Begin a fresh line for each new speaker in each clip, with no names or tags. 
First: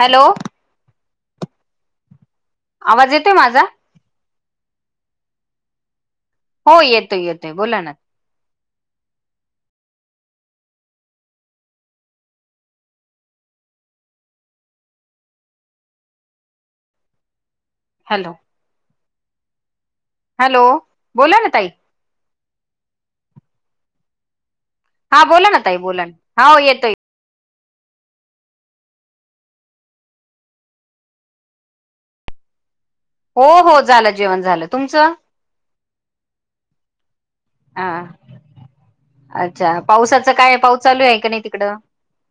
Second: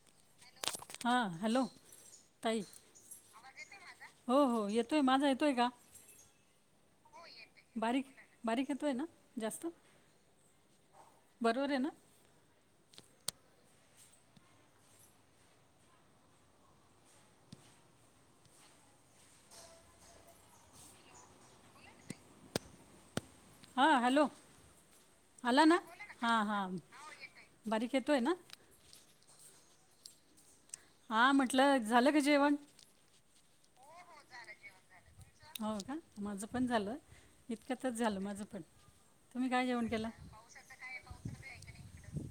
Hello?
हं, hello? ताई
आवाज येतोय माझा?
हो हो येतोय, माझा येतोय का?
हो येतोय येतोय बोला ना
बारीक बारीक येतोय ना, जास्त? बरोबर ये ना?
हॅलो? हॅलो? बोला ना ताई.
हां, हॅलो?
हा बोला
आला
ताई
ना?
बोला
हां
हो
हां,
येतोय
बारीक येतोय ना? हां म्हटलं, झालं का जेवण?
हो हो, झालं जेवण झालं, तुमचं?
हो का, माझं पण झालं.
हा
इतक्यातच झालं माझं पण, तुम्ही काय
अच्छा
जेवण केलं?
पावसाचं काय पाऊत? चालू हाय का, नही तिकडं?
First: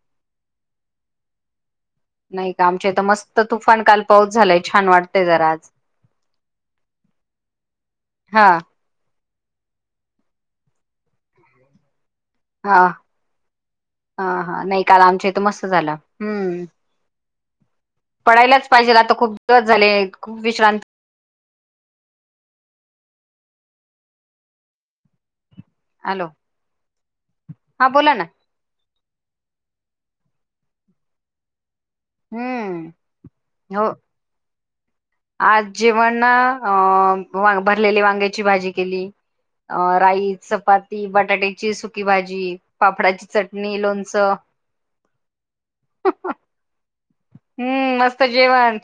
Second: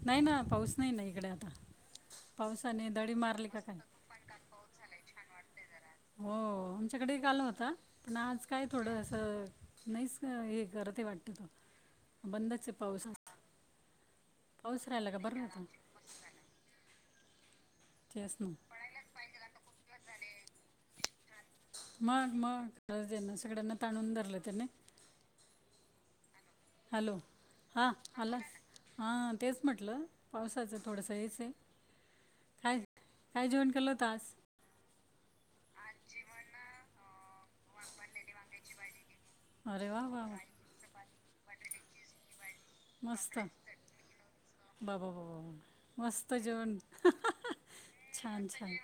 नही ना, पाऊस नही ना, इकडे आता.
नाही का,
पावसाने
आमच्या इथ
दडी
मस्त
मारली का काय
तुफान काल पाऊस झालाय, छान वाटतय जरा आज.
हो, आमच्याकडे ही काल होता, पण आज
हा
काय? थोडंसं नहीच, हे करत ये वाटत तो, बंदच पाऊस हा.
हां हां, नही काल आमच्या
बरं
इथ
होतं
मस्त झाला, हम्म.
तेच ना
पडायलाच पाहिजेल आता, खूप दिवस झाले, खूप विश्रांत
मंग मंग गरज ना, सगळ्यांना ताणून धरलं, त्याने
हॅलो?
हॅलो? हा
बोला ना
आला, हा तेच म्हटलं, पावसाचं थोडंसं हेच ये. काय,
हम्म
काय जेवण
हो
केलं होतं, आज?
आज जेवण ना, अं भरलेली वांग्याची भाजी केली.
अरे
अं
वा वा वा
राईस, चपाती, बटाट्याची सुकी भाजी. पापडाची
मस्त बाबा
चटणी, लोणचं.
बाबा ब ब ब अ मस्त जेवण,
हम्म मस्त
छान छान.
जेवण.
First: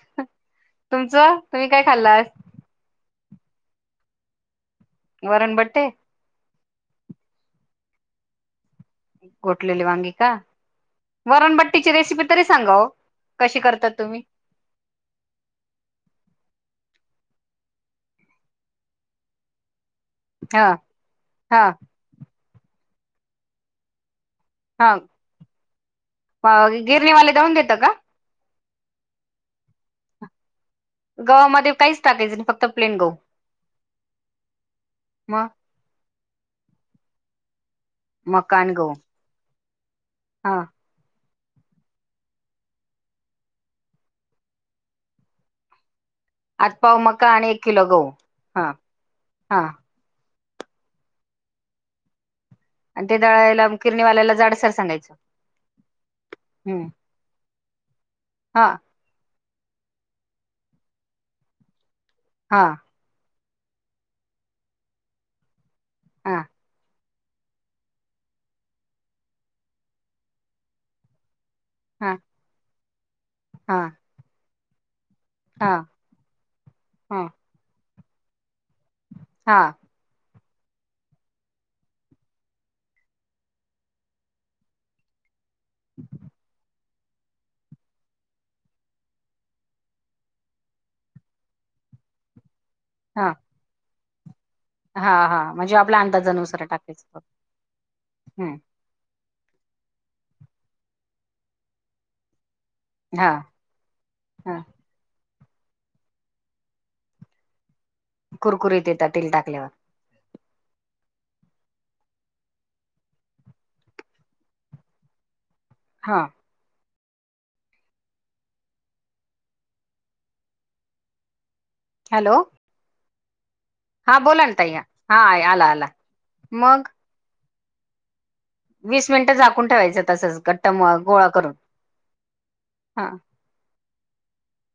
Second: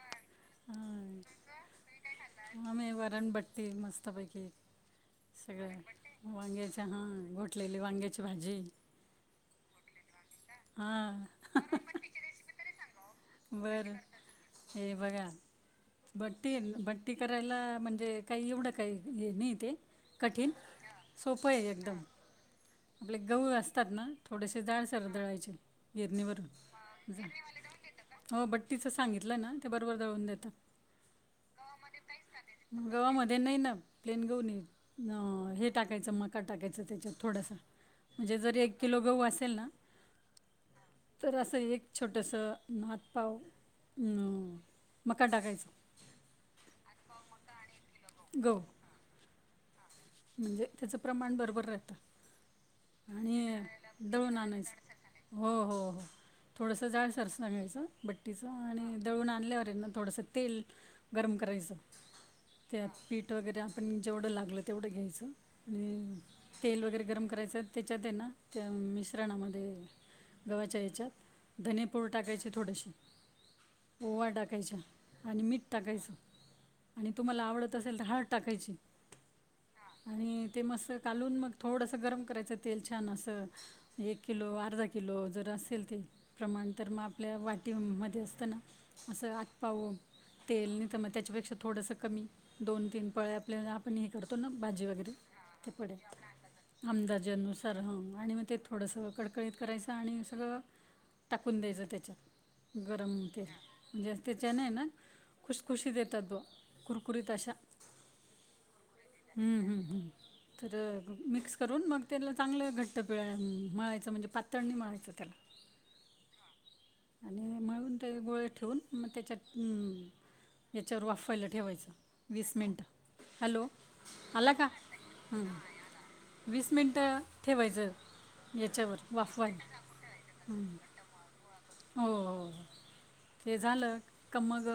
हां
तुमचं, तुम्ही काय खाल्ल आज?
आम्ही, वरणबट्टी मस्तपैकी
वरणबट्टे,
सगळं वांग्याच हं, गोटलेली वांग्याची भाजी.
गोटलेली वांगी का,
हां
वरणबट्टीची रेसिपी तरी सांगा ओ. कशी करतात
बरं,
तुम्ही?
हे बघा बट्टी बट्टी करायला म्हणजे काही एवढं काही हे नाहीय ते. कठीण.
हा हा
सोपंय एकदम. आपले गहू असतात ना. थोडेसे
हा
जाडसर दळायचे गिरणीवरून
अ,
जा
गिरणीवाले दळून देता का?
[unintelligible] हो बट्टीच सांगितलं ना ते बरोबर दळून देतात.
गव्हामध्ये काहीच टाकायचं नाही फक्त प्लेन गहू
गावामध्ये नाही ना प्लेन गहू नाही.
मग
हे टाकायचं. मका टाकायचं त्याच्यात थोडासा. म्हणजे
मका
जरी
आणि
एक किलो गहू असेल ना.
हा
तर असं एक छोटस आतपाव हम्म मका टाकायच.
आता पाव मका आणि एक किलो गहू. हा.
गहू
हा.
म्हणजे त्याचं प्रमाण बरोबर राहतं.
ते
आणि
दळायला किरणीवाल्याला
दळून आणायच.
जाडसर सांगायचं
हो हो हो थोडस
हम्म
जाडसर. सांगायच बट्टीच.
हा.
दळून आणल्यावर ना थोडस तेल गरम करायचं.
हा
त्या पीठ वगैरे आपण जेवढं लागलं तेवढं घ्यायचं. आणि
हा
तेल वगैरे गरम करायचं. त्याच्याते ना, त्या मिश्रणामध्ये. गव्हाच्या याच्यात. धने पूड
हा
टाकायचे थोडेशी.
हा
ओवा टाकायचा. आणि मीठ
हा
टाकायचं. आणि
हा
तुम्हाला आवडत असेल तर हाळद टाकायची.
हा.
आणि ते मस्त कालून मग थोडस गरम करायचं तेल छान असं. एक किलो, अर्धा किलो. जर असेल ते प्रमाण. तर मग आपल्या वाटीमध्ये असतना. असं आतपाव तेल नाही तर मग त्याच्यापेक्षा थोडस कमी. दोन तीन
हा
पळे आपल्या आपण करतो भाजी
हा
वगैरे
हा
ते
म्हणजे
पळ्या.
आपल्या अंदाजानुसार टाकायचं
आंदाजेनुसार ह. आणि मग
हम्म
ते थोडंसं कडकडीत करायचं आणि सगळं टाकून द्यायचं त्याच्यात. गरम
हा
तेल. म्हणजे
हा
त्याच्याने ना, खुशखुशी येतात बा. कुरकुरीत अशा.
कुरकुरी येतात. तेल
हम्म
टाकल्यावर
हम्म हम्म. तर मिक्स करून मग त्याला चांगलं घट्ट पिळा मळायचं. म्हणजे पातळने मळायचं त्याला. [inaudible]
हा.
आणि मळून ते गोळे ठेवून. मग त्याच्यात अ त्याच्यावर वाफायला ठेवायचं.
हॅलो
वीस मिनिट. हॅलो.
हा बोला
आला
ना
का?
ताई हा आला आला
हम्म वीस
मग
मिनिट ठेवायचं. याच्यावर
वीस मिनिटं झाकून
वाफवायला
ठेवायचं तसच. घट्ट मळून गोळा करून.
हो हो हो.
हा
ते झालं का मग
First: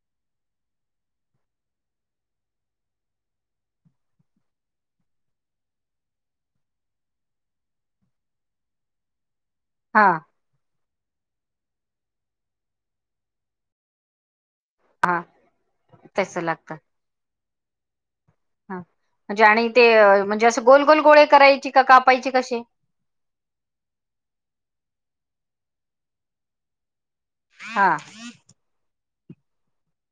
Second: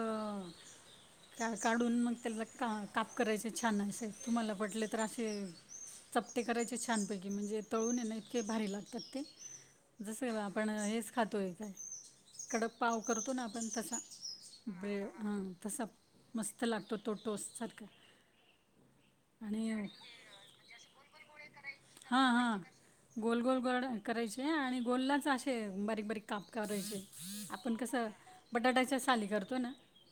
त्याला काढून मग त्याला काप करायचे छान असे. तुम्हाला पटले तर असे चपटे करायचे छानपैकी. म्हणजे तळूने ना इतके भारी लागतात ते.
हा
जसं आपण हेच खातोय. काय कडक पाव करतो ना आपण तसा. ब्रे
हा
हां तसा.
तस
मस्त
लागत
लागतो तो. टोस्टसारखा.
हा म्हणजे आणि ते म्हणजे असं गोल गोल गोळे करायचे का?
हां
कापायचे
हां
कसे?
गोल गोल गोळे करायचे. आणि गोललाच असे बारीक बारीक काप करायचे. आपण
हा
कसं बटाट्याच्या साली करतो ना.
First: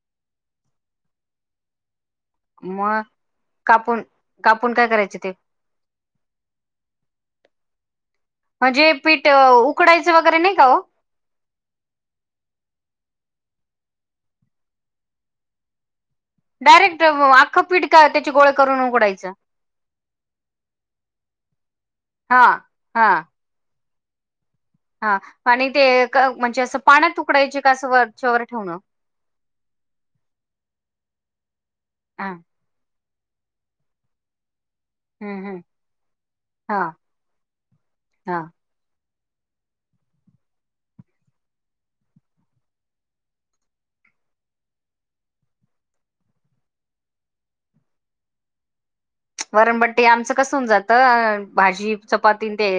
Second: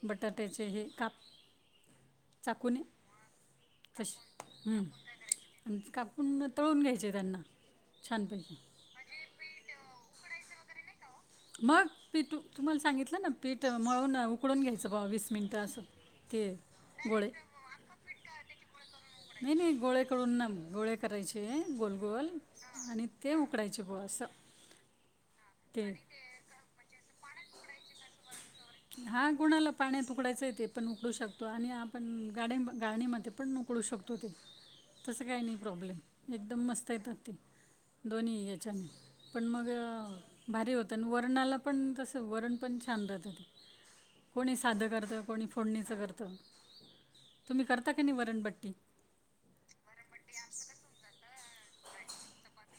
बटाट्याचे हे काप. चाकूने
म, कापून
तसे
कापून
हं.
काय करायचे ते?
आणि ते कापून तळून घ्यायचे त्यांना छानपैकी.
हे पीठ उकडायच वगैरे नाही का ओ?
मग पीठ तुम्हाला सांगितल ना पीठ मळून उकडून घ्यायच बवा वीस मिनट अस.
डायरेक्ट आख पीठ का त्याची गोळे करून उकडायच.
नाही नाही गोळे तळून ना गोळे करायचे गोलगोल
हां,
आणि ते उकडायचे बवा अस.
हा आणि ते म्हणजे अस पाण्यात उकडायचे का अस वरच्यावर ठेवण
हा कोणाला पाण्यात उकडायच आहे ते पण उकडू शकतो आणि आपण
हां.
गाडी गाळणीमध्ये पण [unintelligible] शकतो तिथे. तस काही
हं,
नाही
हं.
प्रॉब्लेम एकदम
हां,
मस्त येतात ते
हां.
दोन्ही याच्याने. पण मग भारी होत आणि वरणाला पण तस वरण पण छान राहत ते कोणी साध करत कोणी फोडणीच करत. तुम्ही करता की नाही वरणबट्टी.
वरणबट्टी आमच कस होऊन जात. भाजी चपाती ते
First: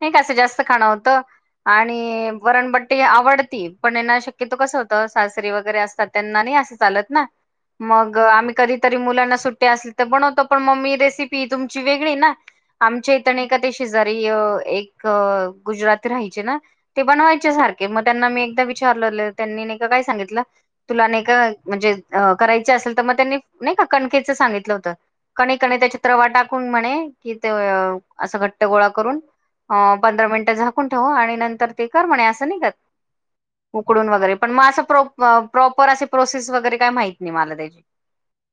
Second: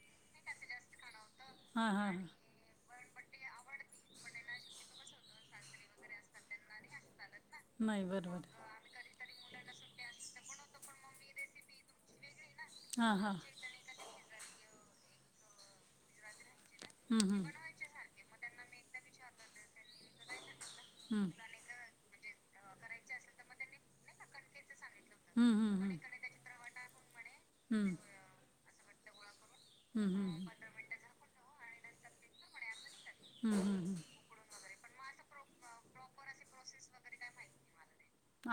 नाही कस जास्त खाण होत.
हां हां हां
आणि वरणबट्ट ते आवडती पण ह्याना शक्यतो कस होत सासरी वगैरे असतात त्यांना नाही अस चालत नाही,
नाही
मग
बरोबर
आम्ही कधीतरी मुलाना सुट्टी असली तर बनवतो पण मी रेसिपी तुमची वेगळी आहे ना,
हां
आमची
हां
तने एका तशी शेजारी एक गुजरात राहायचे ना ते
हं, हं,
बनवायच्या सारख मग त्यांना मी एकदा विचारल त्यांनी ने का काय सांगितल तुला ने
हं.
का म्हणजे अ करायच असेल तर मग त्यांनी नाही का कणकेच सांगितल होत.
हं, हं, हं, हं,
त्याच्यात रवा टाकून म्हणे कि ते
हं,
अस घट्ट गोळा करून अ
हं,
पंधरा
हं,
मिनिट झाकून ठेव आणि नंतर ते कर म्हणे अस नाय का
हं, हं.
उकडून वगैरे पण मग अस प्रॉपर असे प्रोसेस वगैरे काही माहित नाही मला त्याची.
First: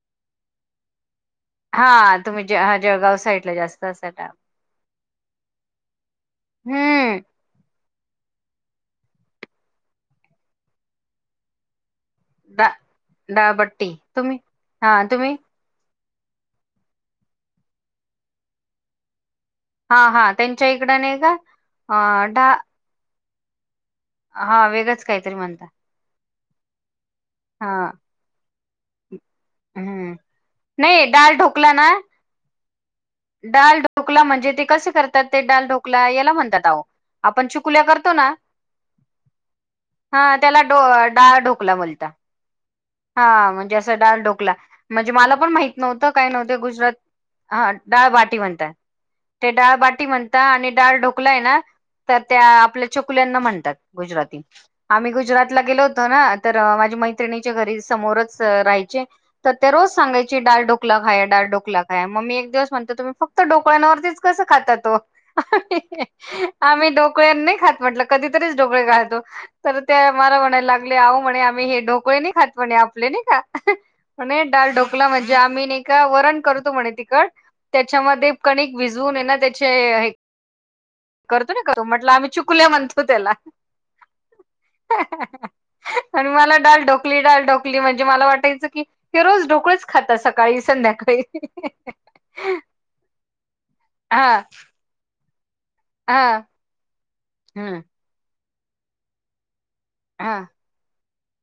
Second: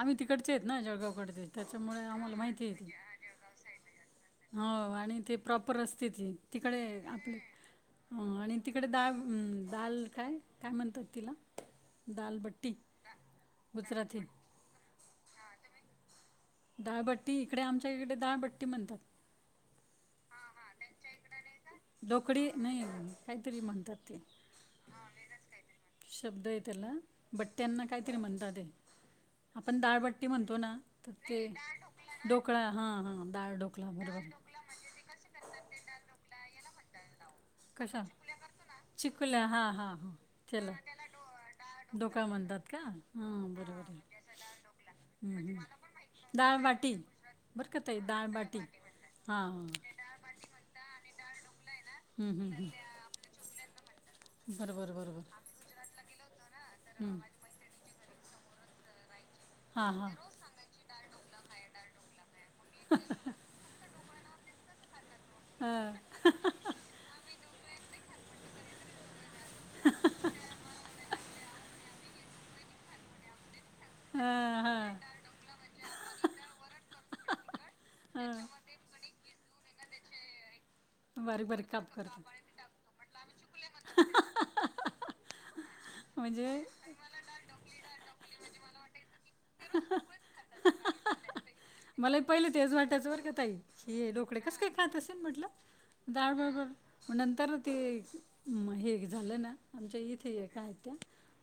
आम्ही तिकडचे आहेत ना जळगावकडचे. त्याच्यामुळे
हा
आम्हाला
तुम्ही ज
माहिती आहे ती
जळगाव साईडला जास्त असातात.
हो आणि ते प्रॉपर असते ती तिकडे
हम्म
आपले ह आणि तिकडे दा दाल काय काय म्हणतात तिला?
ड
दालबट्टी
डाळबट्टी तुम्ही. हा तुम्ही.
हा तुम्ही डाळबट्टी इकडे आमच्या इकडे डाळबट्टी म्हणतात.
हा हा त्यांच्या
हाहा
इकड नाही
त्यांच्याइकड नाय का.
अ
डोकडी.
डा
नाही काहीतरी म्हणतात. ते
हा वेगळच काहीतरी म्हणता.
शब्द आहे त्याला बट्ट्यांना
हा
काहीतरी म्हणतात ते, आपण
हम्म
डाळबट्टी म्हणतो ना.
डाल
नाही
ढोकला
डाळ
ना
ढोकळा ते हा हा.
डाल ढोकला म्हणजे, ते कसे करतात ते डाल ढोकला याला म्हणतात अहो. आपण चुकुल्या
कशा
करतो ना
चिकुल्या हां हां हां
हा त्याला ड डाळ ढोकला म्हणता.
ढोकळा म्हणतात का
हा
हां
म्हणजे
बरोबर
अस
आहे
डाल ढोकला म्हणजे मला
हम्म
पण माहित नव्हत, काय
हम्म
नव्हत गुजरात
डाळबाटी
हा डाळ बाटी म्हणतात.
हा हा
डाळ बाटी म्हणतात आणि डाळ ढोकलाय ना तर
हम्म
त्या
हम्म हम्म
आपल्या चकुल्यांना म्हणतात गुजराती.
बरोबर
आम्ही
बरोबर
गुजरातला गेलो होतो ना तर माझ्या मैत्रिणीच्या घरी समोरच राहायचे. तर ते रोज
हां हां
सांगयचे डाळ ढोकला खाये ड डोकला खाय म्मी एक दिवस म्हणत तुम् फक्त ोकळ्यांवरतीच कस खाता ओ? ही
हां
ही ही... आम्ही ढोकळे नाही खात म्हटलं कधीतरीच ढोकळे खातो.. तर त्या मला म्हणायला लागल्या आहो म्हणे, आम्ही हे डोकं नाही खात म्हणे आपले नाही कां. म्हणे
हां
डाल
हां
ढोकला म्हणजे आम्ही नाही का वरण करतो म्हणे तिखट त्याच्यामध्ये कणिक भिजवून ना त्यांचे
बारीक
करतो ना
बारीक
करतो,
काप
म्हटलं आम्ही चुकुल्या म्हणतो. म्हणतो त्याला. आणि मला
म्हणजे
डाल ढोकली डाल ढोकली म्हणजे मला वाटायचं की ती रोज ढोकळेच खातात सकाळी संध्याकाळी
मलाही पहिले तेच वाटायचं बर का ताई. हे
हा
डोकडे कस काय खात असेल म्हटलं? डाळ
हा
[unintelligible] म नंतर ते
हम्म
मग हे झालं ना, आमच्या इथे
हा
एक आहेत त्या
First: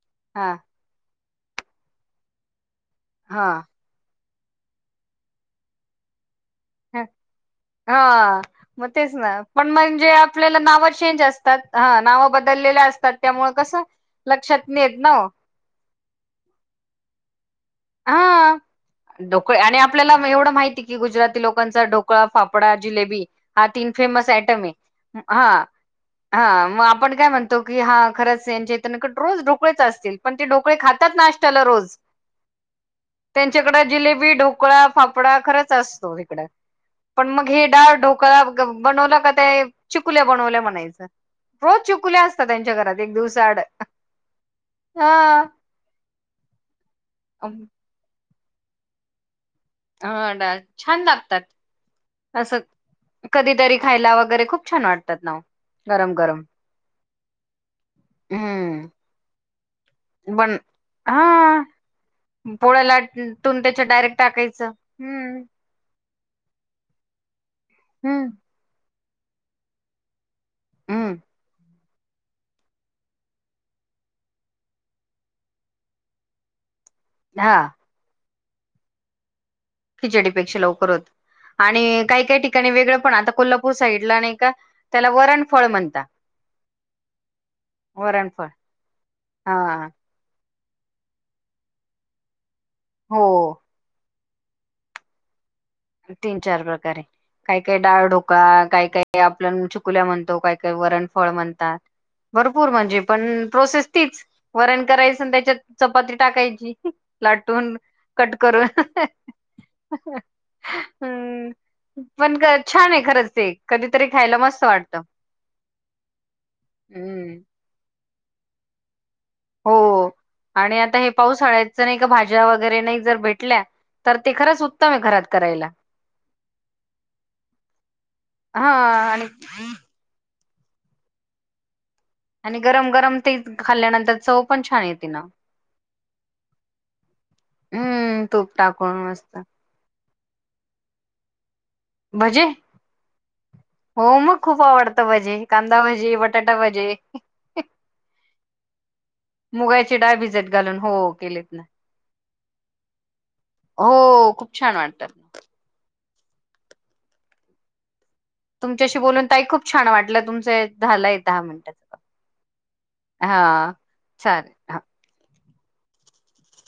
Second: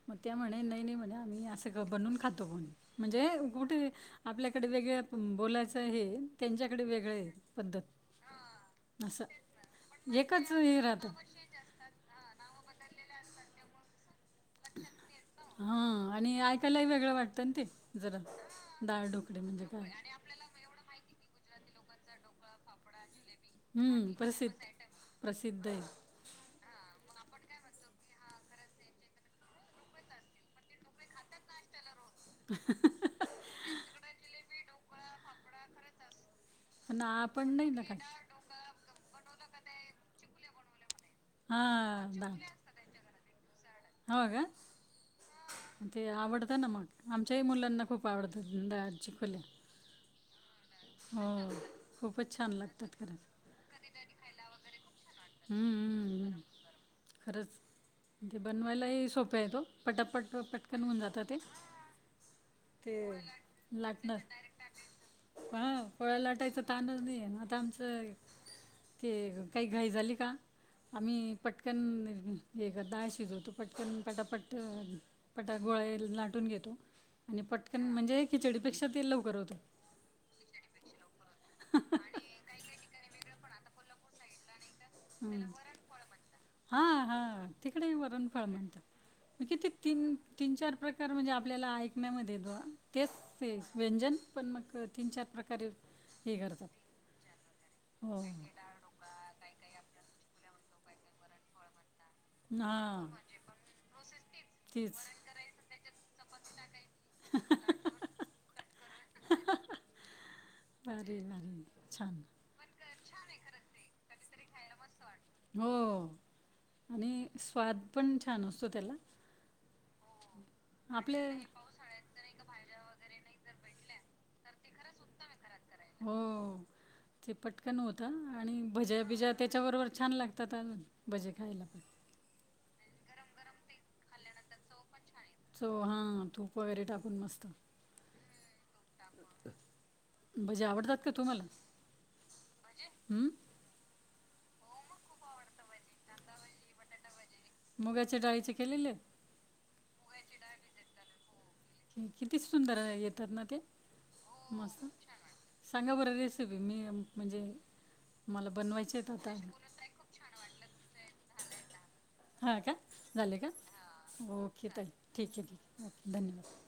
मग त्या
हा
म्हणे नाही नाही म्हणे आम्ही असं. ते बनवून खातो म्हणून म्हणजे
हा
कुठे आपल्याकडे वेगळ बोलायचं हे त्यांच्याकडे वेगळे पद्धत
हां मग तेच
असं
ना पण म्हणजे,
एकच
आपल्याला
हे
नाव
राहतं.
चेंज असतात. हा नाव बदललेल्या असतात त्यामुळे कसं लक्षात येत नाय ओ..
हा आणि ऐकायलाही वेगळं वाटतं ना ते. जरा
हा
डाळ ढोकळे
ढोकळा
म्हणजे
आणि
काय.
आपल्याला एवढं माहिती की, गुजराती लोकांचा ढोकळा फाफ फाफडा जिलेबी हा तीन
हम्म
फेमस
प्रसिद्ध
आयटम आहे हा.
प्रसिद्ध आहे
हा मग आपण काय म्हणतो की हा खरंच यांचे इथ का नी रोज ढोकळे च असतील पण ते ढोकळे खातात नाशट्याला रोज.
ह हं हं..
त्यांच्याकडे जिलेबी, ढोकळा, फाफडा खरंच असतो, इकडं कड पण मग
आपण
हे
नाही ना
डाळ
खात.
ढो बनवलं का ते चिकुल्या बनवल्या म्हणायचं रोज
हा
चिकुल्या असतात त्यांच्या घरात एक दिवसा आड
हाव का ते आवडतं ना मग आमच्याही मुलांना खूप आवडत्यात डायरेत चकुल्या
हां डाळ. छान लागतात
खूपच छान
असं
लागतात
कधीतरी खायला वगैरे खूप छान वाटतं.
हम्म हम्म हम्म, खरंच. ते
हम्म
बनवायलाही सोपे आहेत ओ. पटापट
पण
पटकन होऊन जाता ते.
हा पोळ्या
ते
लाटून त्याच्यात डायरेक्ट टाकायचं, हम्म.
हांव पोळ्या लाटायचं ताणच नाही ये, आता आमचं.
हम्म
ते काही घाई झाली का?
हम्म
आम्ही पटकन डाळ शिजवतो पटकन. पटापट पटा गोळे लाटून घेतो. आणि
हा
पटकन म्हणजे खिचडीपेक्षा ते लवकर होतं.
खिचडीपेक्षा लवकर होत आणि काही काही ठिकाणी वेगळं पण आता कोल्हापूर साईडला नाही का वरण
हम्म.
फळ म्हणता.
हा हा तिकडे बी वरुणफळ
वरणफळ
म्हणतात. ते किती
हा
तीन तीन-चार प्रकार म्हणजे आपल्याला ऐकण्यामध्ये [unintelligible] तेच
हो
सेम. व्यंजन पण, मग तीन चार प्रकारे. हे
तीन चार
करतात.
प्रकारे काय काय डाळ
हो.
ढोकळा काय काय ते आपल्याण छकुल्या म्हणतो, काय-काय वरणफळ म्हणतात. भरपूर म्हणजे,
हा.
पण प्रोसेस तीचं. वरण
तीच.
करायचं आन, त्यांच्यात चपाती टाकायची लाटून. कट करुन.
करून भारी
हम्म.
भारी छान.
पण छान आहे खरंच ते कधीतरी खायला मस्त वाटत.
हो. आणि स्वाद पण छान असतो त्याला.
हो. आणि आता हे
आपले
पावसाळ्याच्या नाही का भाज्या वगैरे नाही जर भेटल्या तर ते खरंच उत्तम आहे घरात करायला.
हं. ते पटकन व्हतं आणि
हा
भज्या
आणि
बिज्या त्याच्याबरोबर- छान लागतात आणि भजे खायला पण.
आणि गरम गरम ते खाल्ल्यानंतर चव पण छान येते ना.
चव हां. तूप वगैरे टाकून मस्त.
हम्म. तूप टाकून मस्त.
भजे आवडतात का तुम्हाला? भजे? हम्.
हो मग. खूप आवडता भजे. कांदा भजे. बटाटा भजे.
मुगाच्या डाळीचे केलेले?
मुगाची डाळ भिजत घालून हो केलेत ना.
किती सुंदर येतात ना ते?
हो. खूप छान
मस्त.
वाटतात.
सांगा बरं. रेसिपी मी म्हणजे- मला बनवायचे
तुमच्याशी
आहेत
बोलून
आता
ताई खूप छान वाटलं. तुमचं झालंय दहा मिनिटाच कॉल.
हां का? झाले का?
चालेल हा
ओके. चल. ठीक आहे. ठीक. ओके. धन्यवाद.